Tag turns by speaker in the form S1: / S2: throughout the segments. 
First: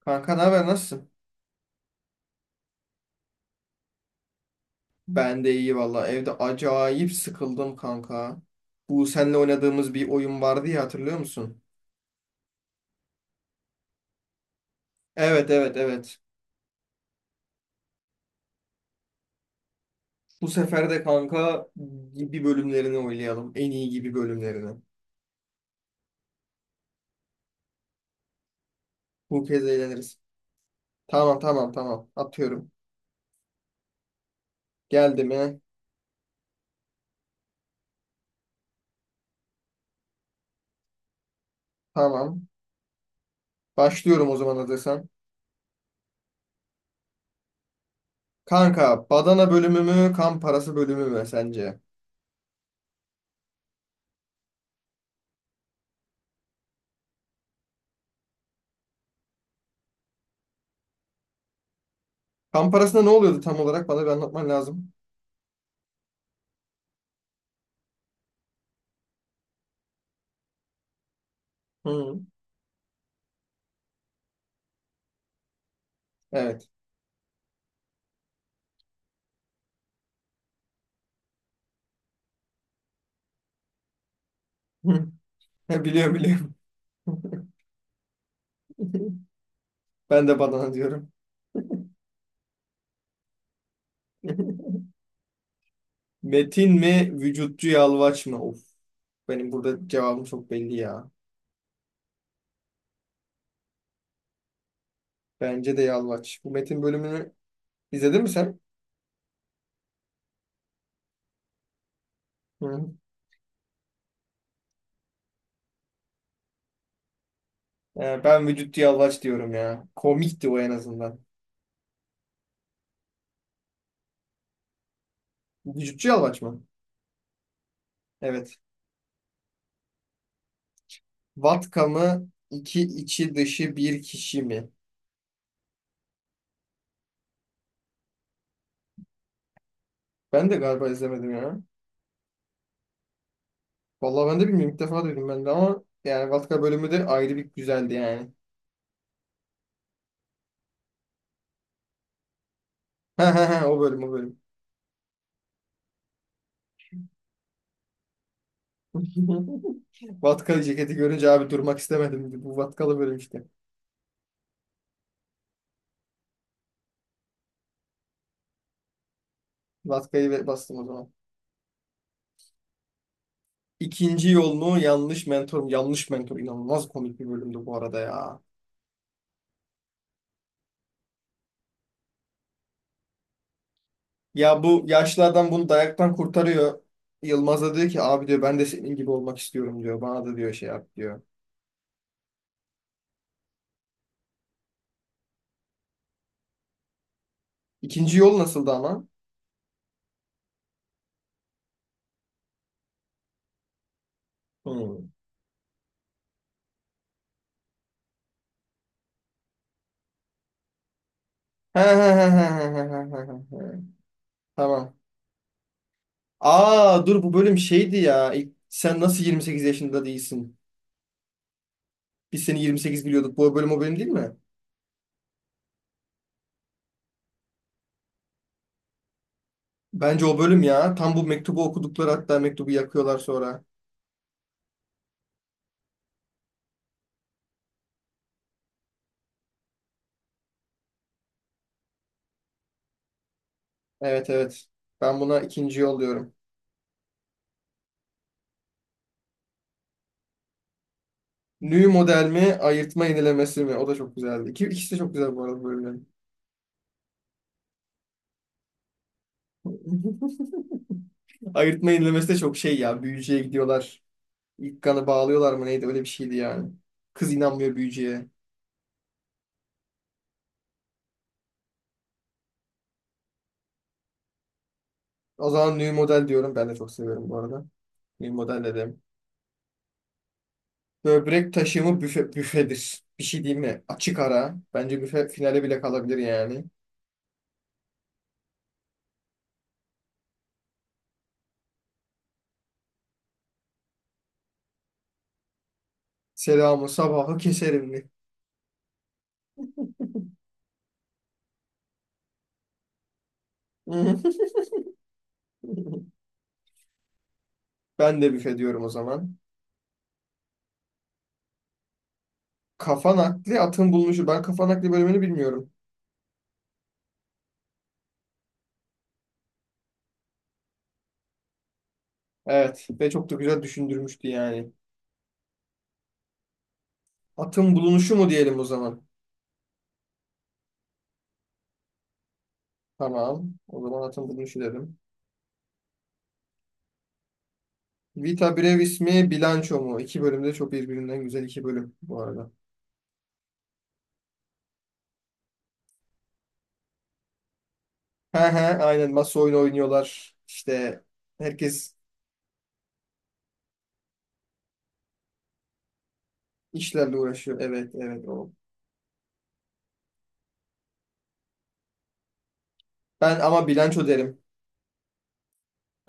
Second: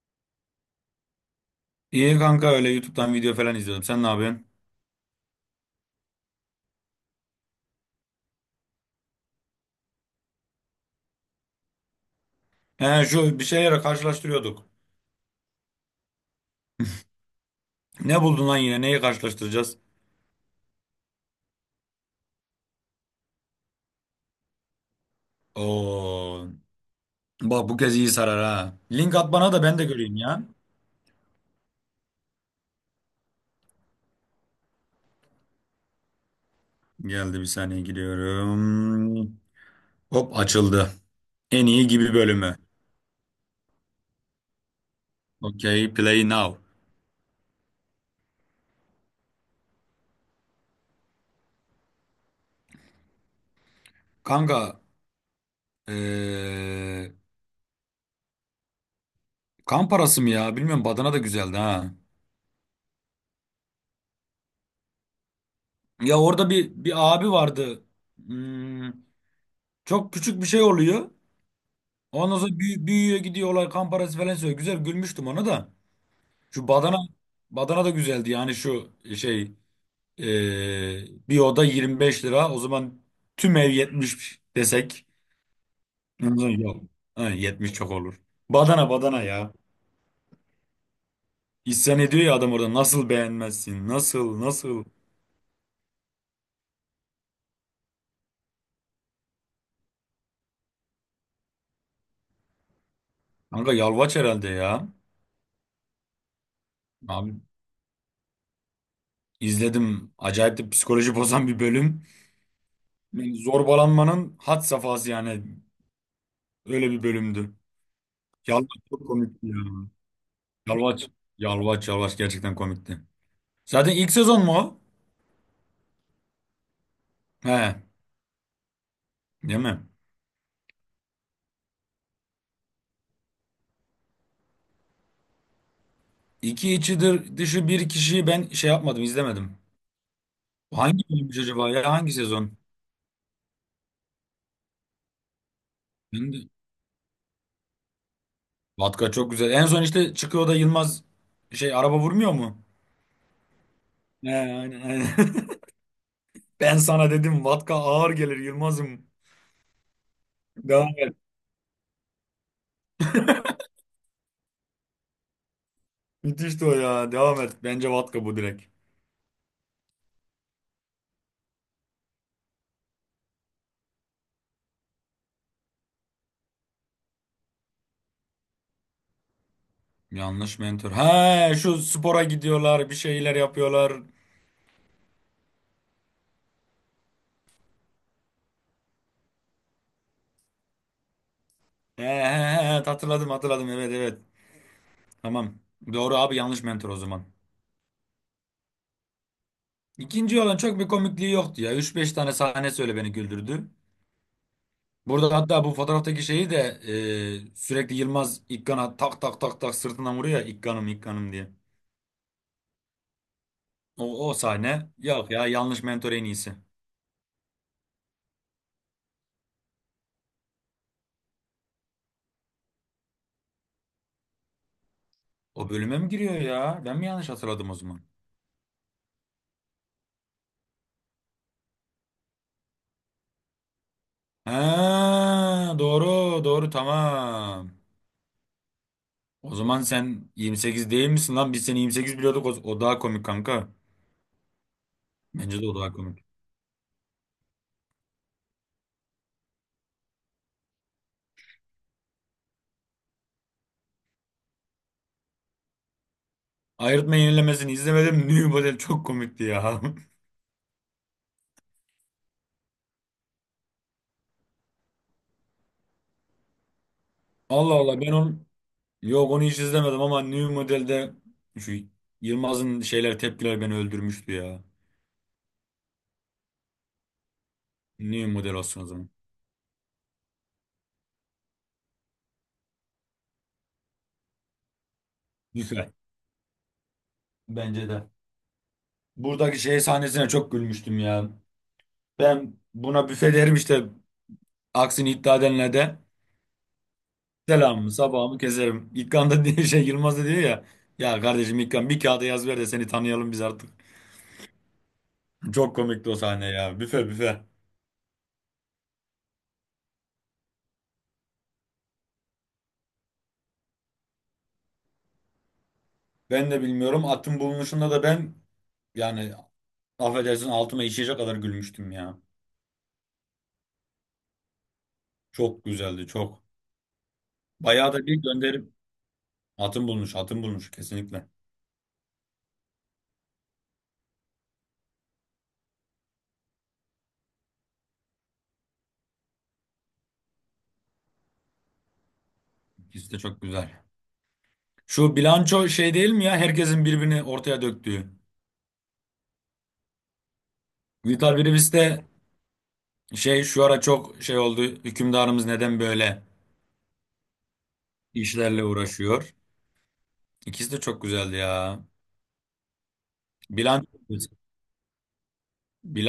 S1: Kanka ne haber, nasılsın?
S2: İyi kanka öyle YouTube'dan video falan izliyordum. Sen ne yapıyorsun?
S1: Ben de iyi valla. Evde acayip sıkıldım kanka. Bu seninle oynadığımız bir oyun vardı ya, hatırlıyor musun?
S2: He şu bir şeylere karşılaştırıyorduk.
S1: Evet, evet, evet.
S2: Ne buldun lan yine? Neyi karşılaştıracağız?
S1: Bu sefer de kanka gibi bölümlerini oynayalım. En iyi gibi bölümlerini.
S2: Oo. Bak bu kez iyi sarar ha. Link at
S1: Bu
S2: bana da
S1: kez
S2: ben de göreyim
S1: eğleniriz.
S2: ya.
S1: Tamam, tamam, tamam. Atıyorum. Geldi mi?
S2: Geldi, bir saniye giriyorum. Hop açıldı. En iyi gibi
S1: Tamam.
S2: bölümü.
S1: Başlıyorum o zaman hazırsan.
S2: Okay play now.
S1: Kanka badana bölümü mü, kan parası bölümü mü sence?
S2: Kanka eee, kan parası mı ya? Bilmiyorum, badana da güzeldi ha.
S1: Kan parasında ne oluyordu tam olarak? Bana bir anlatman lazım.
S2: Ya orada bir abi vardı. Hmm, çok küçük bir şey oluyor.
S1: Hı.
S2: Ondan sonra büyüyor, gidiyor olay, kan parası falan söylüyor. Güzel gülmüştüm ona da. Şu
S1: Evet.
S2: badana, badana da güzeldi yani şu şey, bir oda 25 lira. O zaman tüm ev 70 desek.
S1: Hı. Biliyorum,
S2: Ondan sonra
S1: biliyorum.
S2: yok. Ha, 70 çok olur. Badana badana ya.
S1: Ben de badana diyorum.
S2: İsyan ediyor ya adam orada, nasıl beğenmezsin? Nasıl nasıl?
S1: Metin mi, vücutçu yalvaç mı? Of, benim burada cevabım çok belli ya.
S2: Kanka yalvaç herhalde ya.
S1: Bence de yalvaç. Bu Metin bölümünü
S2: Abi
S1: izledin mi sen?
S2: izledim. Acayip de psikoloji bozan bir bölüm.
S1: Hı hı.
S2: Yani zorbalanmanın had safhası yani. Öyle bir bölümdü.
S1: Ben vücutçu
S2: Yalvaç çok
S1: yalvaç
S2: komikti
S1: diyorum
S2: ya.
S1: ya. Komikti o en
S2: Yalvaç.
S1: azından.
S2: Yalvaç, Yalvaç gerçekten komikti. Zaten ilk sezon mu o?
S1: Vücutçu yalvaç mı?
S2: He,
S1: Evet.
S2: değil mi?
S1: Vatka mı, iki içi dışı bir kişi mi?
S2: İki içidir dışı bir kişiyi ben şey yapmadım, izlemedim.
S1: Ben de galiba
S2: Hangi
S1: izlemedim
S2: bölümmüş
S1: ya.
S2: acaba ya? Hangi sezon?
S1: Vallahi ben de bilmiyorum. İlk defa duydum ben de, ama yani
S2: Ben de-
S1: Vatka bölümü de ayrı bir güzeldi yani.
S2: Vatka çok güzel. En son işte çıkıyor da Yılmaz şey, araba vurmuyor mu?
S1: Ha ha ha, o bölüm o
S2: He,
S1: bölüm.
S2: aynen, aynen. Ben sana dedim Vatka ağır gelir Yılmaz'ım.
S1: Vatkalı
S2: Devam
S1: ceketi
S2: et.
S1: görünce abi durmak istemedim, dedi. Bu vatkalı bölüm işte.
S2: Müthişti o ya. Devam et. Bence Vatka bu, direkt.
S1: Vatkayı bastım o zaman. İkinci yolunu yanlış mentor. Yanlış mentor inanılmaz komik bir bölümdü bu arada ya.
S2: Yanlış mentor. He, şu spora gidiyorlar, bir şeyler yapıyorlar.
S1: Ya bu yaşlı adam bunu dayaktan kurtarıyor. Yılmaz da diyor ki abi diyor, ben de senin gibi olmak istiyorum diyor. Bana da diyor şey yap diyor.
S2: He, he, he, hatırladım hatırladım, evet evet. Tamam. Doğru abi, yanlış mentor o zaman.
S1: İkinci yol nasıldı ama?
S2: İkinci olan çok bir komikliği yoktu ya. Üç beş tane sahne söyle beni güldürdü.
S1: Hmm.
S2: Burada hatta bu fotoğraftaki şeyi de sürekli Yılmaz İkkan'a tak tak tak tak sırtından vuruyor ya, İkkan'ım İkkan'ım diye.
S1: He he he he he he he he he.
S2: O, o sahne
S1: Tamam.
S2: yok ya, yanlış mentor en iyisi.
S1: Aa dur, bu bölüm şeydi ya. Sen nasıl 28 yaşında değilsin? Biz seni 28 biliyorduk. Bu bölüm o bölüm değil mi?
S2: O bölüme mi giriyor ya? Ben mi yanlış hatırladım o zaman?
S1: Bence o bölüm ya. Tam bu mektubu okudukları, hatta mektubu yakıyorlar sonra.
S2: He, doğru doğru, tamam. O zaman sen 28 değil misin lan? Biz seni 28 biliyorduk. O, o daha komik kanka.
S1: Evet, evet. Ben buna
S2: Bence de o
S1: ikinci
S2: daha komik.
S1: yolluyorum. New model mi, ayırtma yenilemesi mi? O da çok güzeldi. İki, ikisi de çok güzel bu arada bölümlerin.
S2: Ayrıtma yenilemesini izlemedim. New Model çok komikti ya.
S1: Ayırtma yenilemesi de çok şey ya. Büyücüye gidiyorlar. İlk kanı bağlıyorlar mı neydi? Öyle bir şeydi yani. Kız
S2: Allah
S1: inanmıyor
S2: Allah, ben
S1: büyücüye.
S2: onu, yok onu hiç izlemedim, ama New Model'de şu Yılmaz'ın şeyler, tepkiler beni öldürmüştü ya.
S1: O zaman new model diyorum. Ben de çok seviyorum bu arada.
S2: New
S1: New
S2: Model
S1: model
S2: olsun o
S1: dedim.
S2: zaman.
S1: Böbrek taşımı büfe, büfedir. Bir şey diyeyim mi? Açık ara. Bence büfe finale bile
S2: Büfe.
S1: kalabilir yani.
S2: Bence de. Buradaki şey sahnesine çok gülmüştüm ya. Ben buna büfe derim işte, aksini iddia edenler de
S1: Selamı sabahı
S2: selamımı
S1: keserim.
S2: sabahımı keserim. İlkan da diye şey, Yılmaz da diyor ya. Ya kardeşim İlkan, bir kağıda yaz ver de seni tanıyalım biz artık.
S1: Hı.
S2: Çok komikti o sahne ya. Büfe büfe.
S1: Ben de büfe diyorum o zaman. Kafa nakli, atın bulunuşu. Ben kafa nakli bölümünü bilmiyorum.
S2: Ben de bilmiyorum. Atın bulunuşunda da ben, yani affedersin altıma işeyecek kadar gülmüştüm ya.
S1: Evet ve çok da güzel düşündürmüştü yani.
S2: Çok güzeldi çok.
S1: Atın
S2: Bayağı da bir
S1: bulunuşu mu diyelim o
S2: gönderim.
S1: zaman?
S2: Atın bulunuş, atın bulunuş kesinlikle.
S1: Tamam. O zaman atın bulunuşu dedim. Vita Brevis mi, Bilanço mu? İki bölümde çok birbirinden güzel iki bölüm bu arada.
S2: İkisi de çok güzel. Şu bilanço şey değil mi ya? Herkesin birbirini ortaya döktüğü.
S1: He he, aynen, masa oyunu oynuyorlar. İşte
S2: Vital Brivis
S1: herkes
S2: de şey, şu ara çok şey oldu. Hükümdarımız neden böyle
S1: işlerle uğraşıyor. Evet, evet, o.
S2: işlerle uğraşıyor? İkisi de çok güzeldi ya.
S1: Ben ama
S2: Bilanço,
S1: Bilanço derim.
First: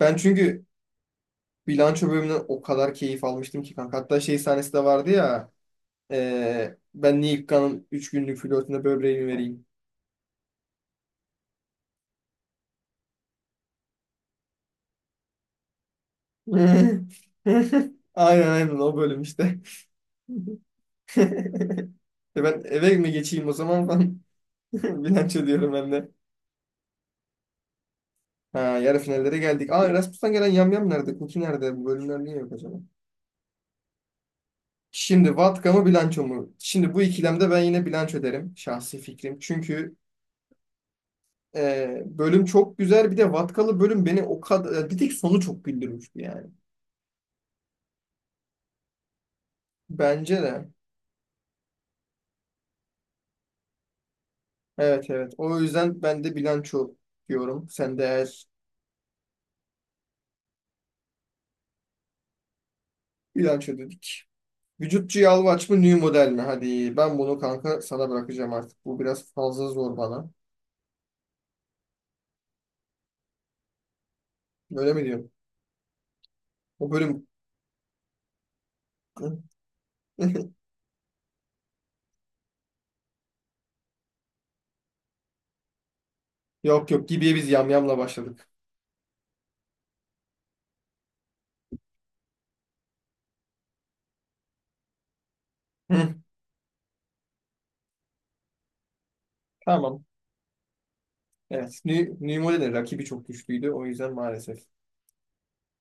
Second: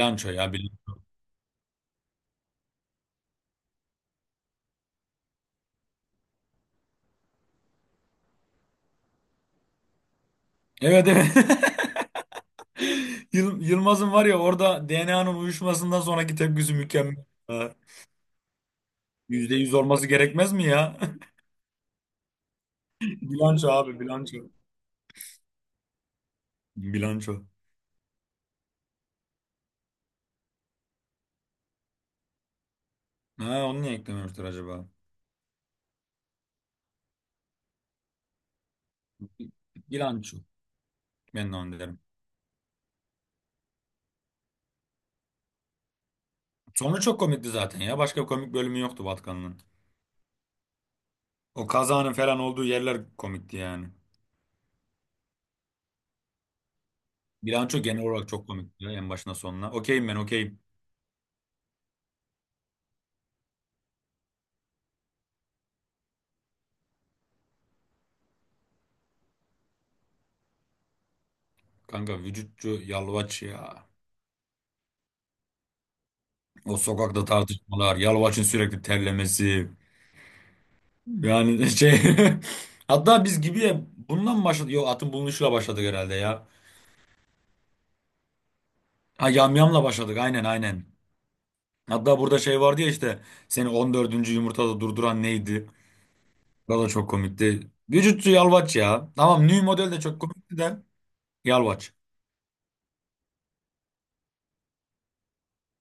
S1: Ben
S2: ya
S1: çünkü
S2: bilanço.
S1: Bilanço bölümünden o kadar keyif almıştım ki kanka. Hatta şey sahnesi de vardı ya. Ben Neil Kaan'ın 3 günlük flörtüne böbreğimi vereyim.
S2: Evet evet. Yılmaz'ın var ya orada, DNA'nın uyuşmasından sonraki tepkisi mükemmel. Ha,
S1: Aynen, aynen, o bölüm
S2: yüzde
S1: işte.
S2: yüz olması gerekmez mi ya?
S1: E ben eve mi geçeyim o
S2: Bilanço
S1: zaman
S2: abi,
S1: falan.
S2: bilanço.
S1: Bilanço diyorum ben de.
S2: Bilanço.
S1: Ha, yarı finallere geldik. Aa, Erasmus'tan gelen Yamyam nerede? Kuki nerede? Bu bölümler niye yok acaba?
S2: Ha, onu niye eklememiştir acaba?
S1: Şimdi Vatka mı, bilanço mu? Şimdi bu ikilemde ben yine bilanço derim. Şahsi fikrim. Çünkü
S2: Bilanço. Ben de onu derim.
S1: e, bölüm çok güzel. Bir de Vatkalı bölüm beni o kadar... Bir tek sonu çok güldürmüştü yani.
S2: Sonu çok komikti zaten ya. Başka komik bölümü yoktu Vatkan'ın.
S1: Bence de.
S2: O kazanın falan olduğu yerler komikti yani.
S1: Evet, evet. O yüzden ben de bilanço diyorum.
S2: Bilanço
S1: Sen de
S2: genel olarak
S1: eğer
S2: çok komikti ya, en başına sonuna. Okeyim ben, okeyim.
S1: bilanço dedik. Vücutçu yağlı aç mı, new model mi? Hadi ben bunu kanka sana bırakacağım artık. Bu biraz fazla zor bana.
S2: Kanka vücutçu Yalvaç ya.
S1: Öyle mi diyorum?
S2: O
S1: O
S2: sokakta
S1: bölüm...
S2: tartışmalar, Yalvaç'ın sürekli terlemesi. Yani şey hatta biz gibi ya, bundan mı başladık? Yok, atın bulunuşuyla başladık herhalde ya.
S1: Yok, yok, gibiye biz yamyamla başladık.
S2: Ha, yamyamla başladık, aynen aynen. Hatta burada şey vardı ya işte, seni 14. yumurtada durduran neydi?
S1: Hı.
S2: O da çok komikti. Vücutçu yalvaç ya. Tamam, New Model de
S1: Tamam.
S2: çok komikti de,
S1: Evet.
S2: yalvaç.
S1: New modelin rakibi çok güçlüydü. O yüzden maalesef.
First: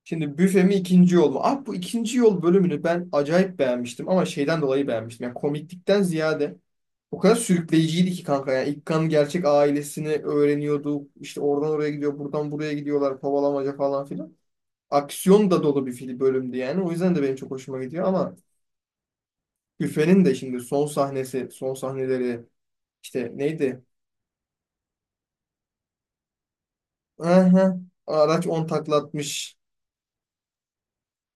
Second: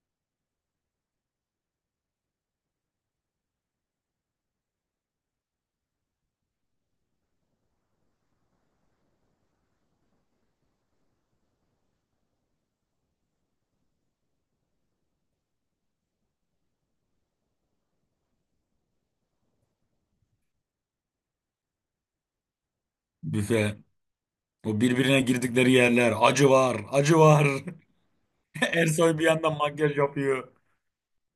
S1: Şimdi büfe mi, ikinci yol mu? Ah, bu ikinci yol bölümünü ben acayip beğenmiştim. Ama şeyden dolayı beğenmiştim. Yani komiklikten ziyade o kadar sürükleyiciydi ki kanka, yani İlkan gerçek ailesini öğreniyorduk. İşte oradan oraya gidiyor, buradan buraya gidiyorlar, kovalamaca falan filan. Aksiyon da dolu bir film bölümdü yani. O yüzden de benim çok hoşuma gidiyor. Ama Büfe'nin de şimdi son sahnesi, son sahneleri işte
S2: Büfe.
S1: neydi?
S2: O birbirine girdikleri yerler. Acı var. Acı var.
S1: Aha, araç 10
S2: Ersoy bir
S1: taklatmış.
S2: yandan makyaj yapıyor.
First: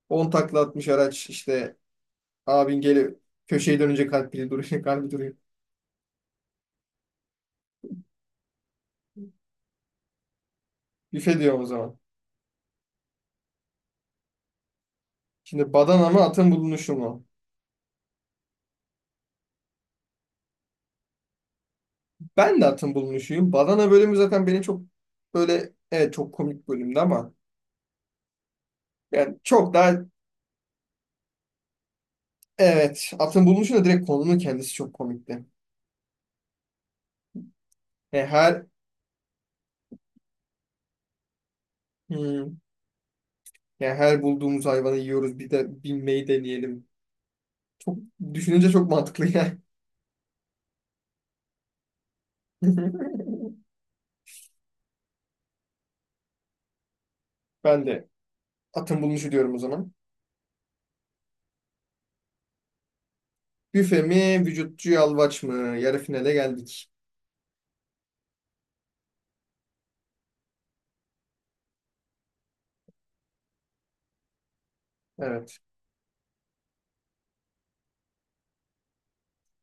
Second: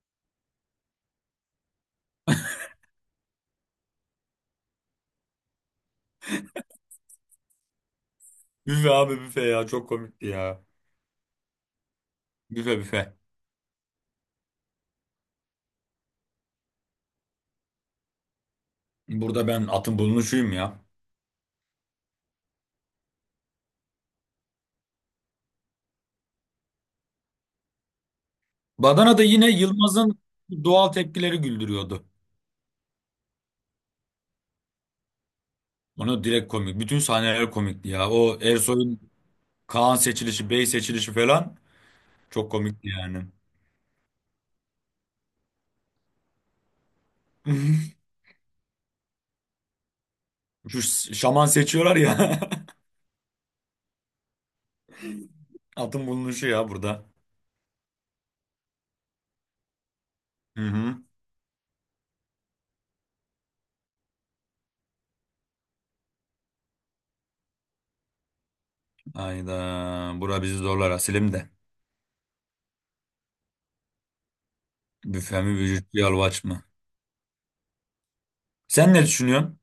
S1: On taklatmış araç, işte abin geli, köşeye dönünce kalbi duruyor, kalbi duruyor.
S2: Büfe abi büfe, ya çok komikti ya.
S1: Büfe diyor o zaman.
S2: Büfe büfe.
S1: Şimdi badana mı, atın bulunuşu mu?
S2: Burada ben atın bulunuşuyum ya.
S1: Ben de atın bulunuşuyum. Badana bölümü zaten beni çok böyle, evet, çok komik bölümdü ama
S2: Badana'da
S1: yani
S2: yine
S1: çok daha
S2: Yılmaz'ın doğal tepkileri güldürüyordu.
S1: evet, atın bulunuşu da direkt konunun kendisi çok komikti.
S2: Onu direkt komik. Bütün sahneler komikti ya.
S1: Yani
S2: O
S1: her
S2: Ersoy'un Kaan seçilişi, Bey seçilişi falan çok
S1: hmm,
S2: komikti yani.
S1: yani her bulduğumuz hayvanı yiyoruz, bir de binmeyi deneyelim. Düşününce çok mantıklı yani.
S2: Şu şaman seçiyorlar ya. Atın bulunuşu ya burada.
S1: Ben de atın bulunuşu diyorum o zaman.
S2: Hı hı.
S1: Büfe mi, vücutçu yalvaç mı? Yarı finale geldik.
S2: Hayda. Bura bizi zorlar Asilim de. Büfe mi
S1: Evet.
S2: vücut yalvaç mı? Sen ne düşünüyorsun?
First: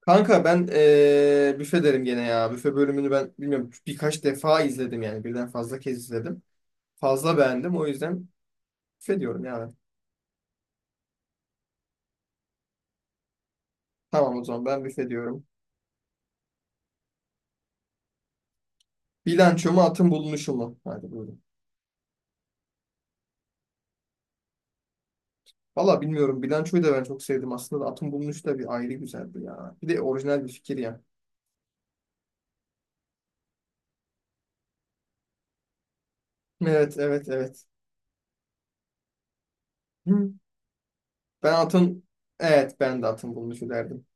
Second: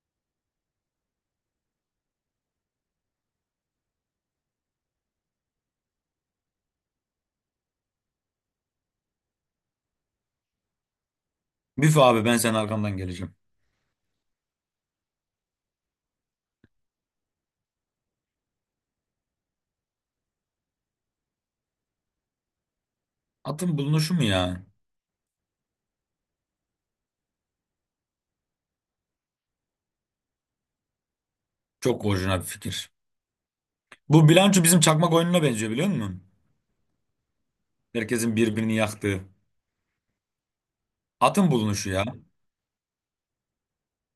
S1: Kanka ben büfe derim gene ya. Büfe bölümünü ben bilmiyorum, birkaç defa izledim, yani birden fazla kez izledim. Fazla beğendim. O yüzden büfe diyorum yani.
S2: Büfe abi, ben senin arkamdan geleceğim.
S1: Tamam, o zaman ben büfe diyorum. Bilanço mu, atın bulunuşu mu? Hadi buyurun.
S2: Atın bulunuşu mu ya?
S1: Valla bilmiyorum. Bilançoyu da ben çok sevdim. Aslında da atın bulunuşu da bir ayrı güzeldi ya. Bir de orijinal bir fikir ya.
S2: Çok orijinal bir fikir. Bu bilanço bizim çakmak oyununa benziyor, biliyor musun?
S1: Evet, evet, evet.
S2: Herkesin birbirini yaktığı.
S1: Hı.
S2: Atın
S1: Ben
S2: bulunuşu
S1: atın...
S2: ya.
S1: Evet, ben de atın bulunuşu derdim.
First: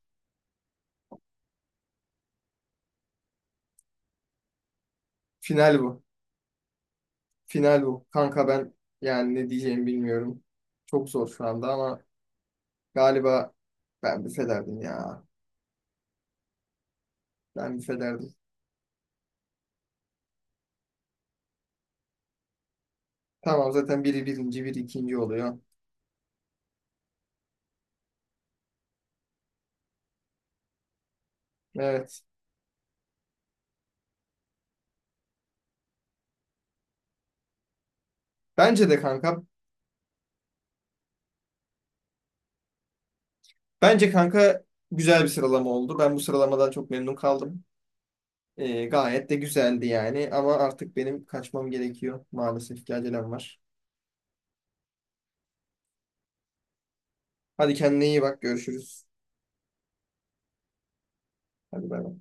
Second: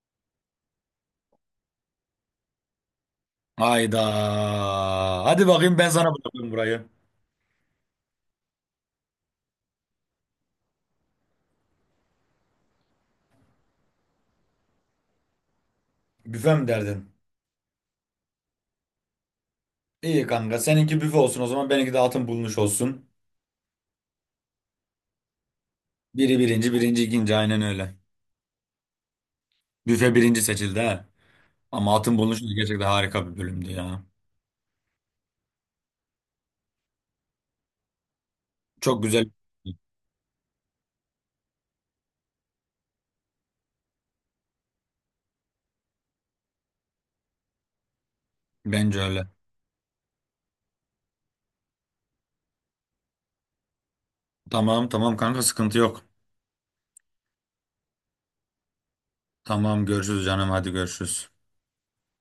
S2: Hayda. Hadi bakayım,
S1: Final
S2: ben
S1: bu.
S2: sana bırakıyorum burayı.
S1: Final bu. Kanka ben yani ne diyeceğimi bilmiyorum. Çok zor şu anda ama galiba ben büfe derdim ya.
S2: Büfe mi derdin?
S1: Ben büfe derdim.
S2: İyi kanka, seninki büfe olsun o zaman, benimki de atın bulunuşu olsun.
S1: Tamam, zaten biri birinci, biri ikinci oluyor.
S2: Biri birinci, birinci ikinci, aynen öyle. Büfe birinci seçildi ha. Ama atın
S1: Evet.
S2: bulunuşu da gerçekten harika bir bölümdü ya.
S1: Bence de
S2: Çok güzel.
S1: kanka, bence kanka güzel bir sıralama oldu. Ben bu sıralamadan çok memnun kaldım.
S2: Bence öyle.
S1: Gayet de güzeldi yani. Ama artık benim kaçmam gerekiyor. Maalesef ki acelem var.
S2: Tamam tamam kanka, sıkıntı yok.
S1: Hadi kendine iyi bak. Görüşürüz.
S2: Tamam, görüşürüz canım, hadi görüşürüz.
S1: Hadi bay bay.